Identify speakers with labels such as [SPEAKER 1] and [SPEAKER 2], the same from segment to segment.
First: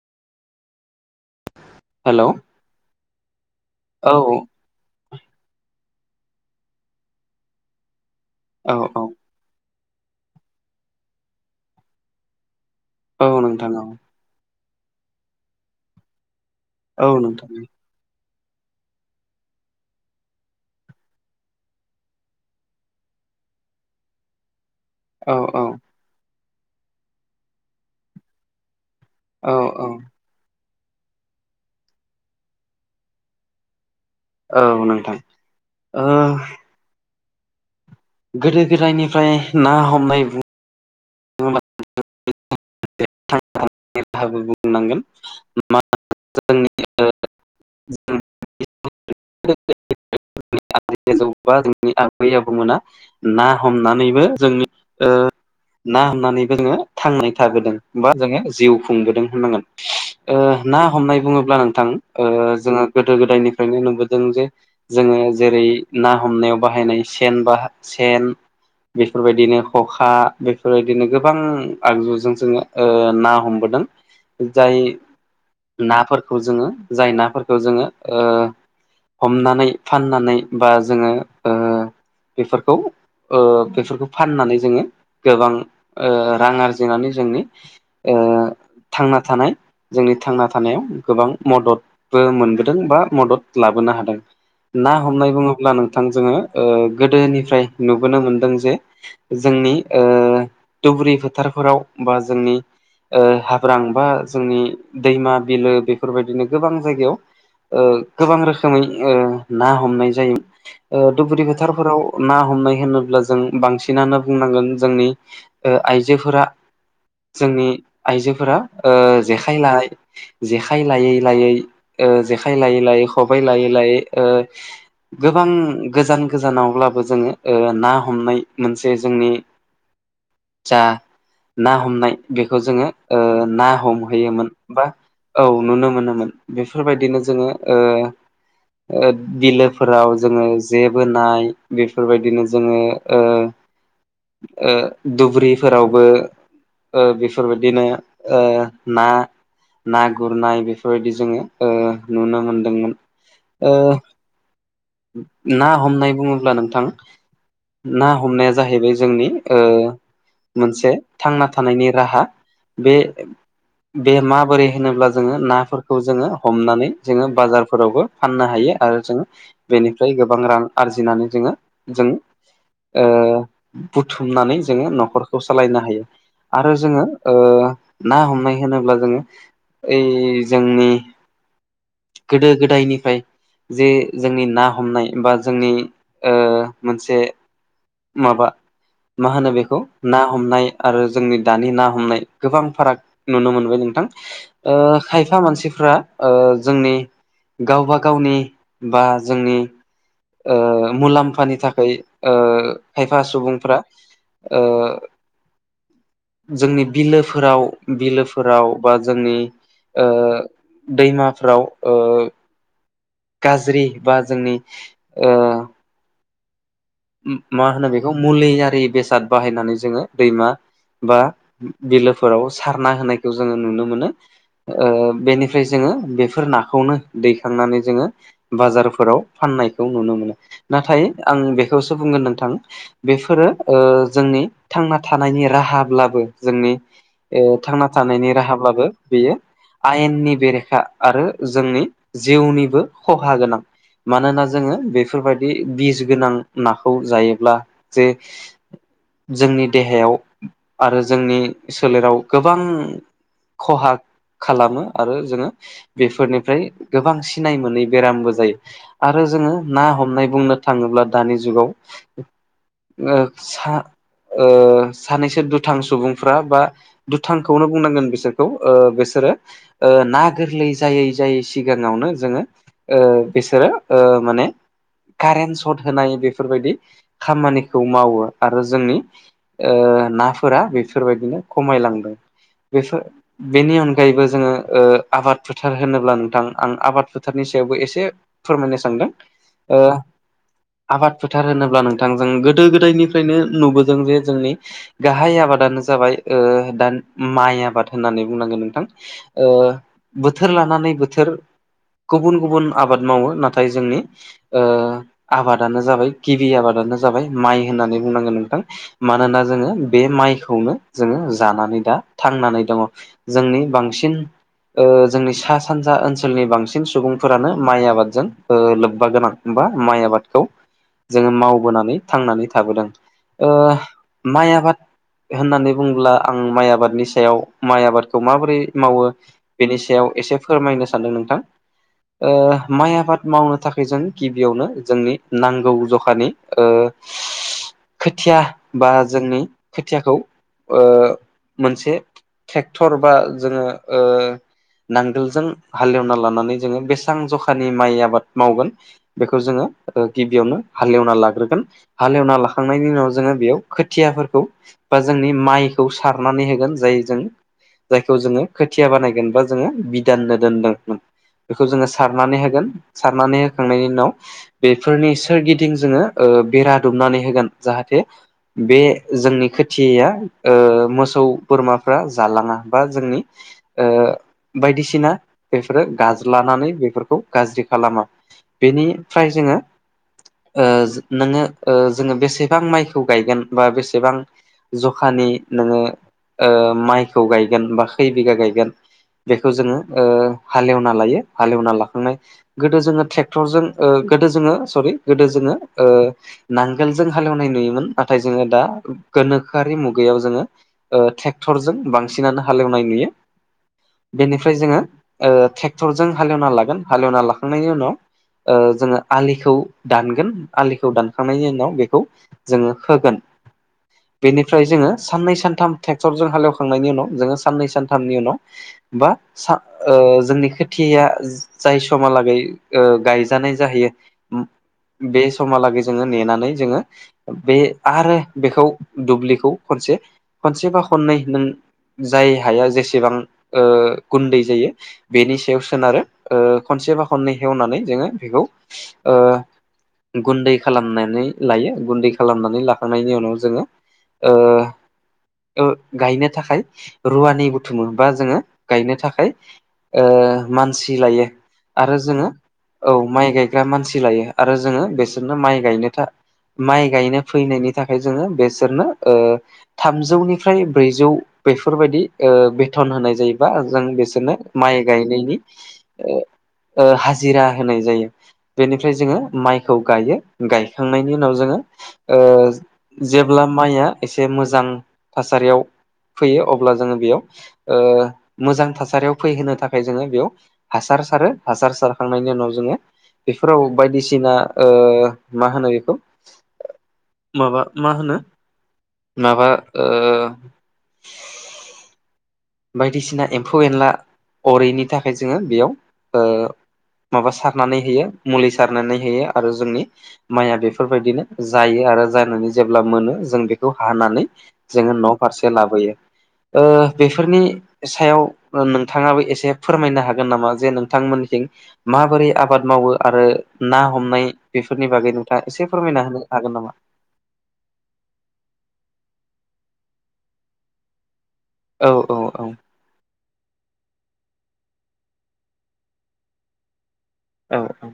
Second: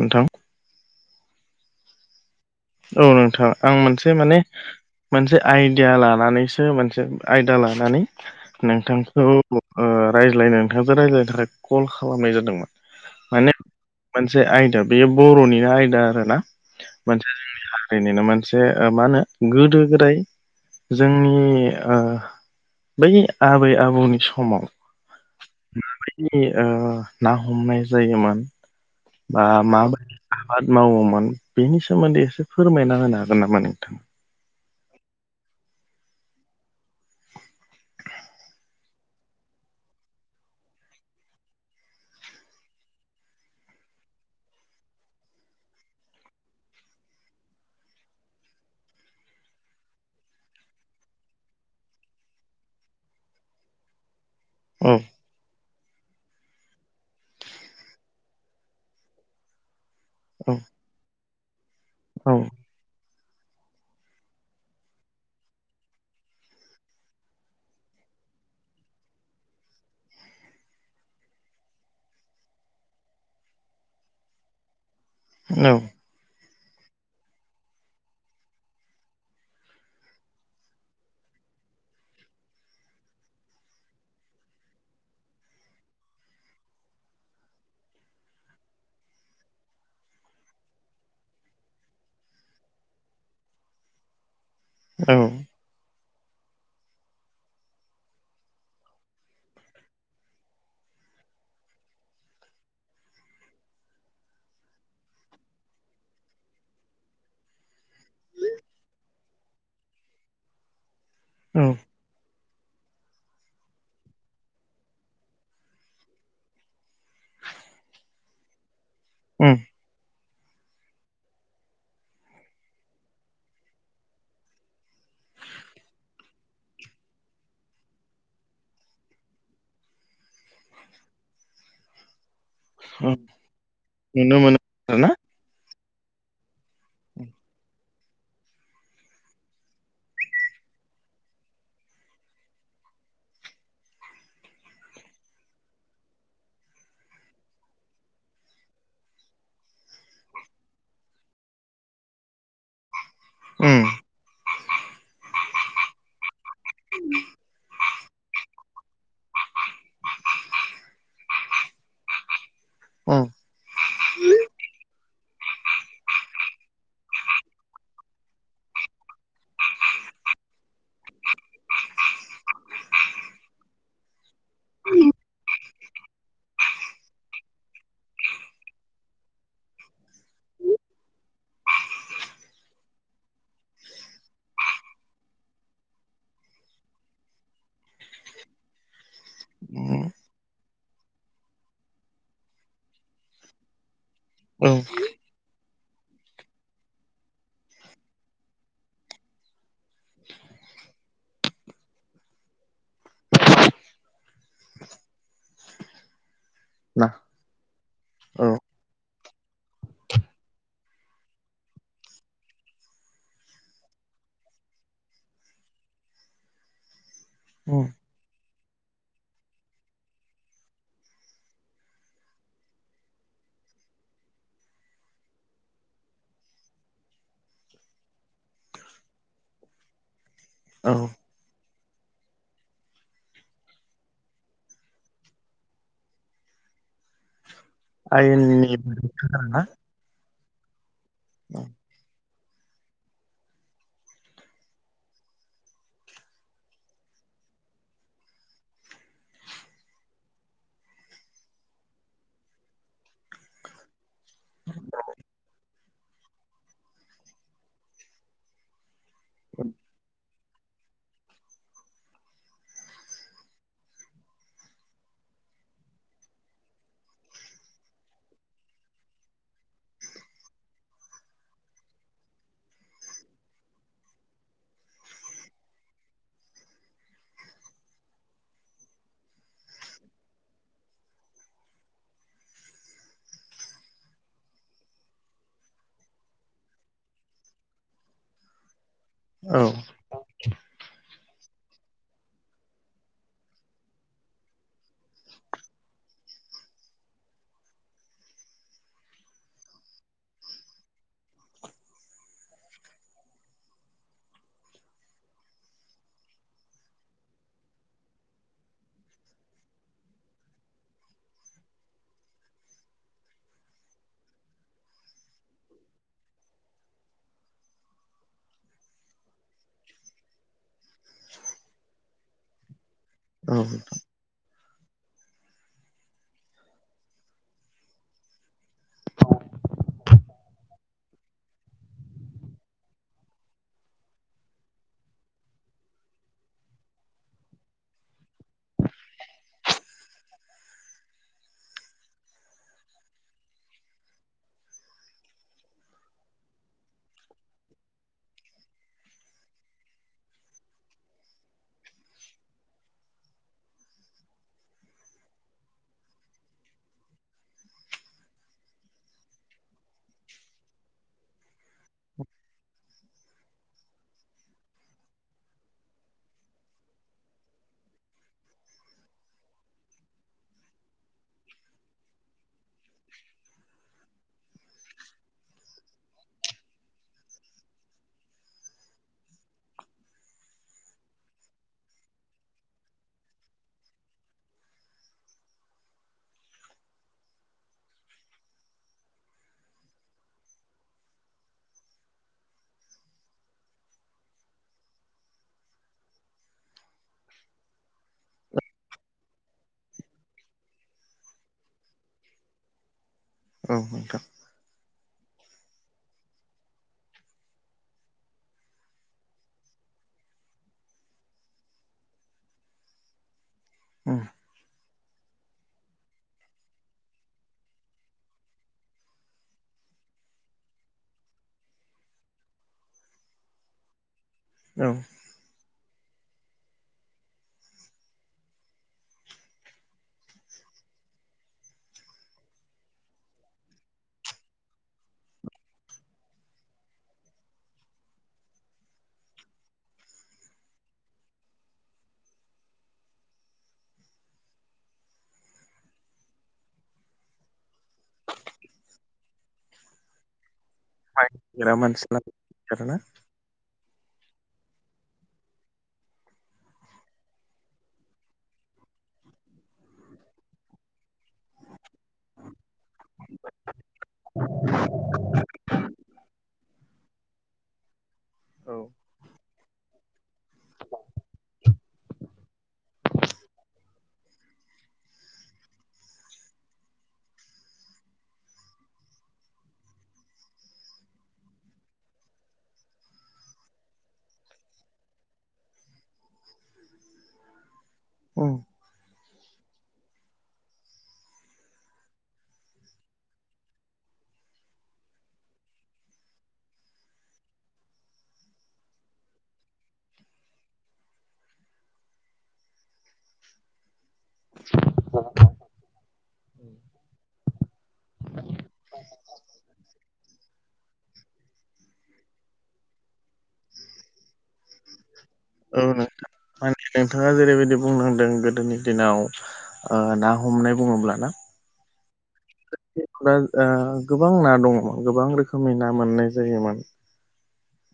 [SPEAKER 1] नोंथां।
[SPEAKER 2] हेलौ
[SPEAKER 1] औ नोंथां आं मोनसे
[SPEAKER 2] औ
[SPEAKER 1] माने मोनसे आइडिया लानानैसो मोनसे आयदा लानानै नोंथां। औ रायज्लायनो नोंथाङो रायज्लायनो थाखाय कल खालामनाय जादोंमोन
[SPEAKER 2] औ
[SPEAKER 1] माने
[SPEAKER 2] नोंथां औ
[SPEAKER 1] मोनसे आयदा बेयो बर'निनो आयदा आरोना
[SPEAKER 2] औ
[SPEAKER 1] मोनसे
[SPEAKER 2] नोंथां
[SPEAKER 1] जोंनि ओनिनो मोनसे मा होनो गोदो गोदाय जोंनि बै आबै आबौनि समाव
[SPEAKER 2] औ औ।
[SPEAKER 1] बेदि ना हमनाय जायोमोन। बा
[SPEAKER 2] औ औ
[SPEAKER 1] माबायदि आबाद मावोमोन बेनि सोमोन्दै एसे फोरमायना होनो हागोन नामा नोंथाङा
[SPEAKER 2] औ नोंथां। गोदो गोदायनिफ्राय ना हमनाय बुङोब्ला
[SPEAKER 1] [inaudible]
[SPEAKER 2] [unintelligible] बुंनांगोन मा जोंनि [unintelligible]
[SPEAKER 1] [inaudible]
[SPEAKER 2] [unintelligible] जौ जोंनि आबै आबौमोना ना हमनानैबो जोंनि
[SPEAKER 1] औ
[SPEAKER 2] ओ ना हमनानै जोङो थांनाय थाबोदों बा जोङो जिउ खुंबोदों
[SPEAKER 1] औ
[SPEAKER 2] होननांगोन ना हमनाय बुङोब्ला नोंथां
[SPEAKER 1] औ
[SPEAKER 2] जोंङो गोदो गोदायनिफ्रायनो नुबोदों जे जोङो जेरै ना हमनायाव बाहायनाय सेन ब सेन बेफोरबायदिनो खखा बेफोरबायदिनो गोबां आगजुजों जोङो ना हमबोदों जाय नाफोरखौ जोङो जाय नाफोरखौ जोङो हमनानै फाननानै बा जोङो बेफोरखौ ओ बेफोरखौ फाननानै जोङो गोबां ओ रां आरजिनानै जोंनि थांना थानाय जोंनि थांना थानायाव गोबां मददबो मोनबोदों बा मदद लाबोनो हादों ना
[SPEAKER 1] औ
[SPEAKER 2] हमनाय बुङोब्ला नों जोङो गोदोनिफ्राय नुबोनो मोनदों जे जोंनि दुबुरि फोथारफोराव बा जोंनि ओ हाब्रां बा जोंनि दैमा बिलो बेफोरबायदिनो गोबां जायगायाव ओ गोबां रोखोमै ओ ना हमनाय जायो धुबुरि
[SPEAKER 1] औ
[SPEAKER 2] फोथारफोराव ना हमनाय होनोब्ला जों बांसिनानो बुंनांगोन जोंनि ओ आइजोफोरा जोंनि आइजोफोरा ओ
[SPEAKER 1] उम
[SPEAKER 2] जेखाइ लानाय जेखाय लायै लायै जेखाय लायै लायै खबायाइ लायै लायै गोबां गोजान गोजानावब्लाबो जोङो ना हमनाय मोनसे जोंनि जा ना हमनाय बेखौ जोङो
[SPEAKER 1] उम
[SPEAKER 2] ना
[SPEAKER 1] नुनो
[SPEAKER 2] हमहैयोमोन
[SPEAKER 1] मोनो
[SPEAKER 2] बा
[SPEAKER 1] आरोना
[SPEAKER 2] औ नुनो मोनोमोन बेफोरबायदिनो जोङो बिलोफोराव जोङो जे बोनाय बेफोरबायदिनो जोङो
[SPEAKER 1] [inaudible]
[SPEAKER 2] ओ दुब्रिफोरावबो ओ बेफोरबायदिनो ओ ना ना गुरनाय बेफोरबायदि जोङो नुनो मोनदोंमोन
[SPEAKER 1] उम
[SPEAKER 2] ना हमनाय बुङोब्ला नोंथां ना हमनाया जाहैबाय जोंनि मोनसे थांना थानायनि राहा बे
[SPEAKER 1] उम
[SPEAKER 2] बे माबोरै होनोब्ला जोङो नाफोरखौ जोङो हमनानै जोङो बाजारफोरावबो फाननो हायो आरो जों बेनिफ्राय गोबां रां आरजिनानै जोङो जों ओ बुथुमनानै जोङो न'खरखौ सालायनो हायो आरो जोङो ना हमनाय होनोब्ला जोङो ओइ जोंनि गोदो गोदायनिफ्राय जे जोंनि ना हमनाय बा जोंनि ओ मोनसे माबा मा होनो बेखौ
[SPEAKER 1] उम
[SPEAKER 2] ना हमनाय आरो जोंनि दानि ना हमनाय गोबां फाराग नुनो मोनबाय
[SPEAKER 1] औ
[SPEAKER 2] नोंथां खायफा मानसिफ्रा जोंनि गावबा गावनि बा जोंनि ओ मुलाम्फानि थाखाय खायफा सुबुंफ्रा ओ जोंनि
[SPEAKER 1] ना
[SPEAKER 2] बिलोफोराव
[SPEAKER 1] औ
[SPEAKER 2] बिलोफोराव बा जोंनि ओ दैमाफ्राव ओ गाज्रि बा जोंनि ओ मा
[SPEAKER 1] उम
[SPEAKER 2] होनो बेखौ मुलि आरि बेसाद बाहायनानै जोङो दैमा बा बिलोफोराव सारना होनायखौ जोङो नुनो मोनो। बेनिफ्राय जोङो बेफोर नाखौनो दैखांनानै जोङो बाजारफोराव फाननायखौ नुनो मोनो
[SPEAKER 1] औ
[SPEAKER 2] नाथाय आं बेखौसो बुंगोन नोंथां बेफोरो जोंनि थांना थानायनि राहाब्लाबो जोंनि थांना थानायनि
[SPEAKER 1] आयेननि
[SPEAKER 2] राहाब्लाबो बेयो
[SPEAKER 1] ना
[SPEAKER 2] आयेननि बेरेखा आरो
[SPEAKER 1] औ
[SPEAKER 2] जोंनि जिउनिबो खहा गोनां मानोना जोङो बेफोरबायदि बिस गोनां नाखौ जायोब्ला जे जोंनि देहायाव आरो जोंनि सोलेराव गोबां खहाग खालामो आरो जोङो बेफोरनिफ्राय गोबां सिनाय मोनै बेरामबो जायो। आरो जोङो ना हमनाय बुंनो थाङोब्ला दानि जुगाव सानैसो दुथां सुबुंफ्रा बा दुथांखौनो बुंनांगोन बिसोरखौ बिसोरो ओ ना गोरलै जायै जायै सिगाङावनो जोङो ओ बिसोरो ओ माने कारेन सर्ट होनाय बेफोरबायदि खामानिखौ मावो आरो जोंनि ओ नाफोरा बेफोरबायदिनो खमायलांदों बेफोर बेनि अनगायैबो जोङो ओ आबाद फोथार होनोब्ला नोंथां आं आबाद फोथारनि सायावबो एसे फोरमायनो सानदों
[SPEAKER 1] औ
[SPEAKER 2] ओ आबाद फोथार होनोब्ला नोंथांजों गोदो गोदायनिफ्रायनो नुबोदों जे जोंनि गाहाय आबादानो जाबाय दा माइ आबाद होननानै बुंनांगोन नोंथां। बोथोर लानानै बोथोर गुबुन गुबुन आबाद मावो नाथाय जोंनि ओ आबादानो जाबाय गिबि आबादानो जाबाय माइ होननानै बुंनांगोन नोंथां। मानोना जोङो बे माइखौनो जोङो जानानै दा थांनानै दङ। जोंनि बांसिन ओ जोंनि सा सानजा ओनसोलनि बांसिन सुबुंफोरानो माइ आबादजों ओ लोब्बा गोनां। बा माइ आबादखौ जोङो मावबोनानै थांनानै थाबोदों ओ
[SPEAKER 1] औ
[SPEAKER 2] माइ आबाद होननानै बुङोब्ला आं माइ आबादनि सायाव माइ आबादखौ माबोरै मावो? बेनि सायाव एसे फोरमायनो सान्दों नोंथां। ओ माइ आबाद मावनो थाखाय जों गिबियावनो जोंनि नांगौ जखानि ओ खोथिया बा जोंनि खोथियाखौ ओ मोनसे ट्रेक्टर बा जोङो ओ नांगोलजों हाल एवना लानानै जोङो बेसां जखानि माइ आबाद मावगोन बेखौ जोङो ओ गिबियावनो हाल एवना लाग्रोगोन हाल एवना लाखांनायनि उनाव जोङो बेयाव खोथियाफोरखौ बा जोंनि माइखौ सारनानै होगोन जाय जों जायखौ जोङो खोथिया बानायगोन बा जोङो बिदाननो दोनदोंमोन। बेखौ जोङो सारनानै होगोन सारनानै होखांनायनि उनाव बेफोरनि सोरगिदिं जोङो बेरा ओ दुमनानै होगोन जाहाथे बे जोंनि खोथिया मोसौ बोरमाफ्रा जालाङा बा जोंनि ओ बायदिसिना बेफोरो गाज्लानानै बेफोरखौ गाज्रि खालामा। बेनिफ्राय जोङो ओ नोङो ओ जोङो बेसेबां माइखौ गायगोन बा बेसेबां जखानि नोङो ओ माइखौ गायगोन बा खै बिगा गायगोन बेखौ जोङो हाल एवना लायो हाल एवना लाखांनाय गोदो जोङो ट्रेक्टरजों ओ गोदो जोङो सरि गोदो जोङो ओ नांगोलजों हाल एवनाय नुयोमोन नाथाय जोङो दा गोनोखोआरि मुगायाव जोङो ओ ट्रेक्टरजों बांसिनानो हाल एवनाय नुयो।
[SPEAKER 1] औ नोंथां
[SPEAKER 2] ओमफ्राय जोङो ओ ट्रेक्टरजों हाल एवना लागोन हाल एवना लाखांनायनि उनाव। ओ जोङो आलिखौ दानगोन आलिखौ दानखांनायनि उनाव बेखौ जोङो खोगोन।
[SPEAKER 1] उम
[SPEAKER 2] बेनिफ्राय जोङो साननै सानथाम ट्रेक्टरजों हालेवखांनायनि उनाव जोङो साननै सानथामनि उनाव। बा सा ओ जोंनि खोथिया जाय समहालागै ओ गाय जाहैयो
[SPEAKER 1] औ
[SPEAKER 2] बे समहालागै जोङो नेनानै जोङो बे आरो बेखौ दुब्लिखौ खनसे खनसेबा खननै नों जाय हाया जेसेबां ओ गुन्दै जायो बेनि सायाव सोनारो खनसेबा खननै हेवनानै जोङो बेखौ ओ गुन्दै खालामनानै लायो गुन्दै खालामनानै लाखांनायनि उनाव जोंङो। ओ गायनो थाखाय रुवानि बुथुमो बा जोंङो गायनो थाखाय मानसि लायो
[SPEAKER 1] नागिरा
[SPEAKER 2] आरो
[SPEAKER 1] मानसि
[SPEAKER 2] जोंङो।
[SPEAKER 1] नागिरो
[SPEAKER 2] औ
[SPEAKER 1] आरोना
[SPEAKER 2] माइ गायग्रा मानसि लायो आरो जोंङो बेसोरनो माइ गायनो था माइ गायनो फैनायनि थाखाय जोंङो बेसोरनो थामजौनिफ्राय ब्रैजौ बेफोरबायाददि बेथन होनाय जायोबा जों बे बिसोरनो माइ गायनायनि ओ हाजिरा होनाय जायो
[SPEAKER 1] औ
[SPEAKER 2] बेनिफ्राय जोङो माइखौ गायो गायखांनायनि उनाव जोङो ओ जेब्ला माइया एसे मोजां थासारियाव फैयो अब्ला जोङो बेयाव ओ मोजां थासारियाव फैहोनो थाखाय जोङो बेयाव हासार सारो हासार सारखांनायनि उनाव जोङो बेफोराव बायदिसिना ओ मा होनो बेखौ माबा मा होनो
[SPEAKER 1] उम
[SPEAKER 2] माबा ओ बायदिसिना एम्फौ एनला अरैनि थाखाय जोंङो बेयाव माबा सारनानै होयो मुलि सारनानै होयो आरो जोंनि माइया बेफोरबायदिनो जायो आरो जानानै जेब्ला मोनो जों बेखौ हानानै जोंङो न' फारसे लाबोयो बे बेफोरनि सायाव नोंथांङाबो एसे फोरमायनो हागोन नामा जे नोंथांमोनसिं माबोरै आबाद मावो आरो ना हमनाय बेफोरनि बागैनो दा एसे
[SPEAKER 1] औ नों
[SPEAKER 2] फोरमायना होनो हागोन नामा?
[SPEAKER 1] माने नोंथाङा जेरैबायदि बुंनांदों गोदोनि दिनाव ना हमनाय बुंङोब्लाना।
[SPEAKER 2] औ औ औ।
[SPEAKER 1] गोबां ना दंङोमोन गोबां रोखोमनि ना मोननाय जायोमोन
[SPEAKER 2] औ औ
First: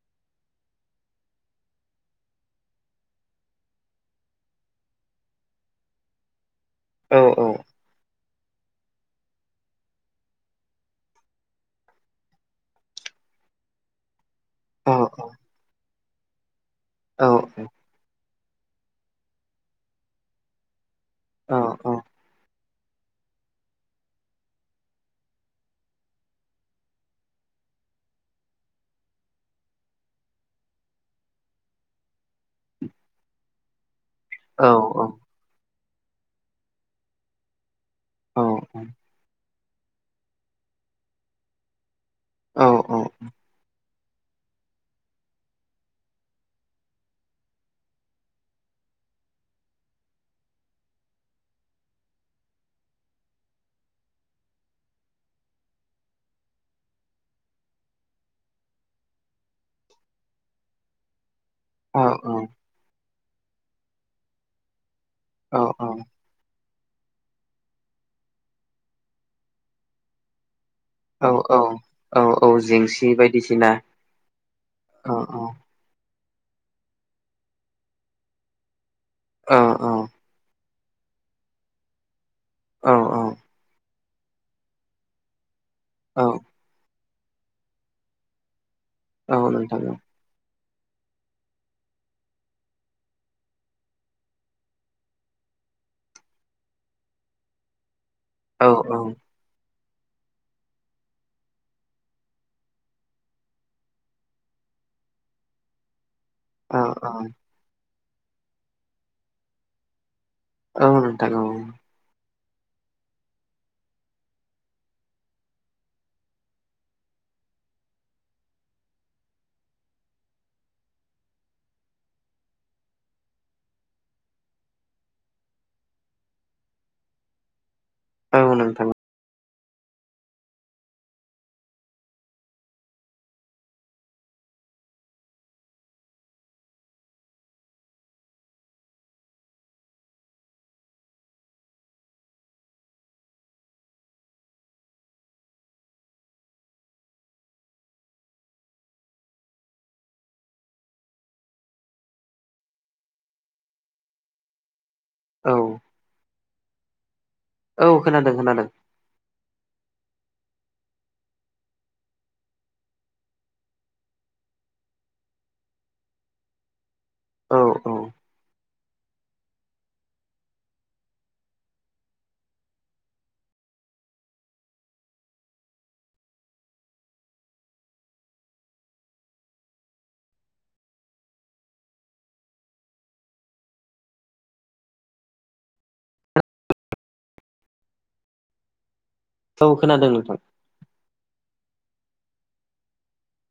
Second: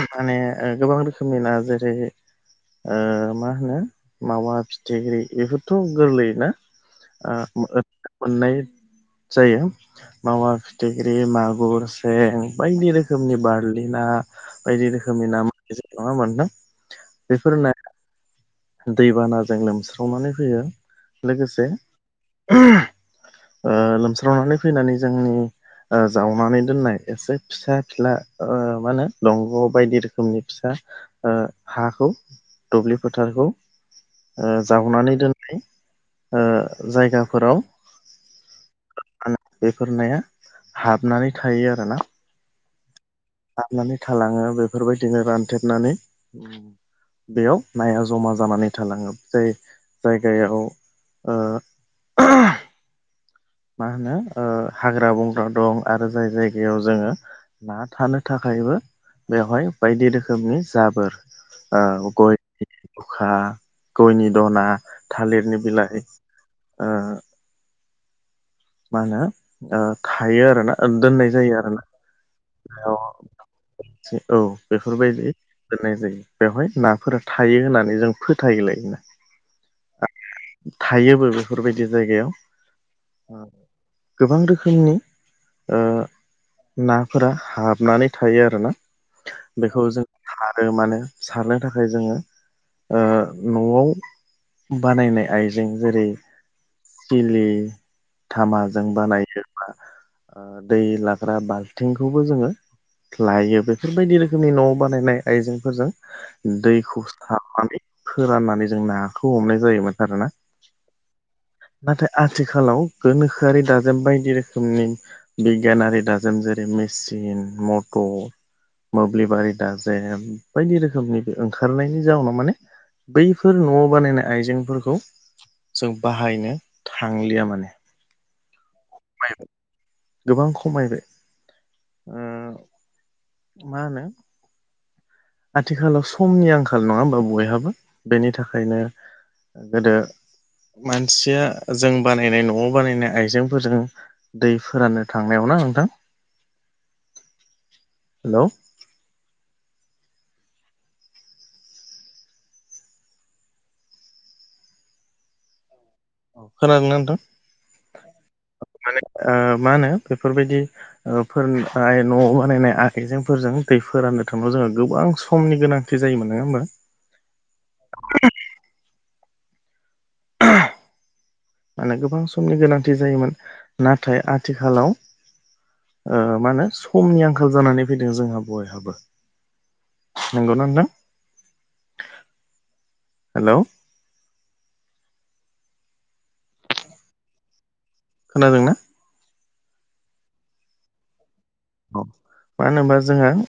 [SPEAKER 1] माने गोबां रोखोमनि न' जेरै मा होनो मावा फिथिख्रि बेफोरथ' गोरलैया ना?
[SPEAKER 2] औ
[SPEAKER 1] मोननाय जायो मावा फिथिख्रि मागुर सें बायदि रोखोमनि बारलि ना बायदि
[SPEAKER 2] औ
[SPEAKER 1] रोखोमनि ना मसि नंङा होनबा नोंथां?
[SPEAKER 2] औ
[SPEAKER 1] बेफोर
[SPEAKER 2] औ
[SPEAKER 1] दैबानाजों लोमस्रावनानै फैयो
[SPEAKER 2] औ
[SPEAKER 1] लोगोसे
[SPEAKER 2] औ
[SPEAKER 1] लोमस्रावनानै फैनानै जोंनि जावनानै दोननाय एसे फिसा फिला मा होनो दंग' बायदि रोखोमनि फिसा हाखौ दुब्लि फोथारखौ
[SPEAKER 2] औ
[SPEAKER 1] जावनानै दोननाय जायगाफोराव
[SPEAKER 2] औ औ
[SPEAKER 1] बेफोर नाया हाबनानै थायो आरोना
[SPEAKER 2] औ औ
[SPEAKER 1] हाबनानै थालाङो बेफोरबायदिनो रानथेबनानै बेयाव नाया जमा जानानै थालांङो जाय जायगायाव ओ मा होनो हाग्रा बंग्रा दं आरो जाय जायगायाव जोंङो ना थानो थाखायबो बेवहाय बायदि रोखोमनि जाबोर औ गयनि दखा गयनि दना थालिरनि
[SPEAKER 2] औ औ
[SPEAKER 1] बिलाइ ओ मा होनो खायो आरोना
[SPEAKER 2] औ
[SPEAKER 1] दोननाय जायो
[SPEAKER 2] औ
[SPEAKER 1] आरोना
[SPEAKER 2] औ औ जेंसि बायदिसिना
[SPEAKER 1] औ
[SPEAKER 2] औ
[SPEAKER 1] बेफोरबायदि
[SPEAKER 2] औ
[SPEAKER 1] दोननाय जायो बेवहाय नाफोरा थायो होननानै जों फोथायोलायोना
[SPEAKER 2] अ अ
[SPEAKER 1] थायोबो बेफोरबायदि जायगायाव
[SPEAKER 2] औ
[SPEAKER 1] गोबां रोखोमनि
[SPEAKER 2] औ
[SPEAKER 1] ना फोरा हाबनानै थायो आरोना
[SPEAKER 2] औ नोंथां
[SPEAKER 1] बेखौ जों सारो मानो सारनो थाखाय जोङो ओ न'आव बानायनाय आइजें जेरै सिलि
[SPEAKER 2] औ औ
[SPEAKER 1] धामाजों बानायो ओ दै लाग्रा बाल्थिंखौबो जोङो लायो बेफोर बायदि रोखोमनि न'आव बानायनाय आइजेंफोरजों
[SPEAKER 2] औ
[SPEAKER 1] दैखौ
[SPEAKER 2] औ
[SPEAKER 1] सारनानै फोराननानै जों नाखौ हमनाय जायोमोन आरोना
[SPEAKER 2] औ नोंथां औ
[SPEAKER 1] नाथाय आथिखालाव गोनोखोआरि दाजाब बायदि रोखोमनि बिगियानारि दाजोम जेरै मेसिन मटर मोब्लिबारि दाजे बायदि रोखोमनि बे ओंखारनायनि जाउनाव माने बैफोर न'आव बानायनाय आइजेंफोरखौ जों बाहायनो थांलिया माने
[SPEAKER 2] औ नोंथां।
[SPEAKER 1] गोबां खमायबाय ओ मा होनो आथिखालाव समनि आंखाल नङा होमबा बयहाबो बेनि थाखायनो गोदो मानसिया जों बानायनाय न'आव बानायनाय आइजेंफोरजों दै फोराननो थांनायावना नोंथां हेलौ
[SPEAKER 2] औ
[SPEAKER 1] खोनादों ना नोंथां
[SPEAKER 2] औ खोनादों खोनादों।
[SPEAKER 1] ओ मा होनो बेफोरबायदि ओ फोरनाय न'आव बानायनाय आखाइजेंफोरजों दैफोराननो थांनायाव जोङो गोबां समनि गोनां थि जोमोन नोङा होमबा
[SPEAKER 2] औ औ
[SPEAKER 1] मानो गोबां समनि गोनांथि जायोमोन नाथाय आथिखालाव ओ मानो समनि आंखाल जानानै फैदों जोंहा बयहाबो। नोंगौना नोंथां हेलौ खोनादों ना?
[SPEAKER 2] औ खोनादों नोंथां।
[SPEAKER 1] औ मानो होनबा जोंहा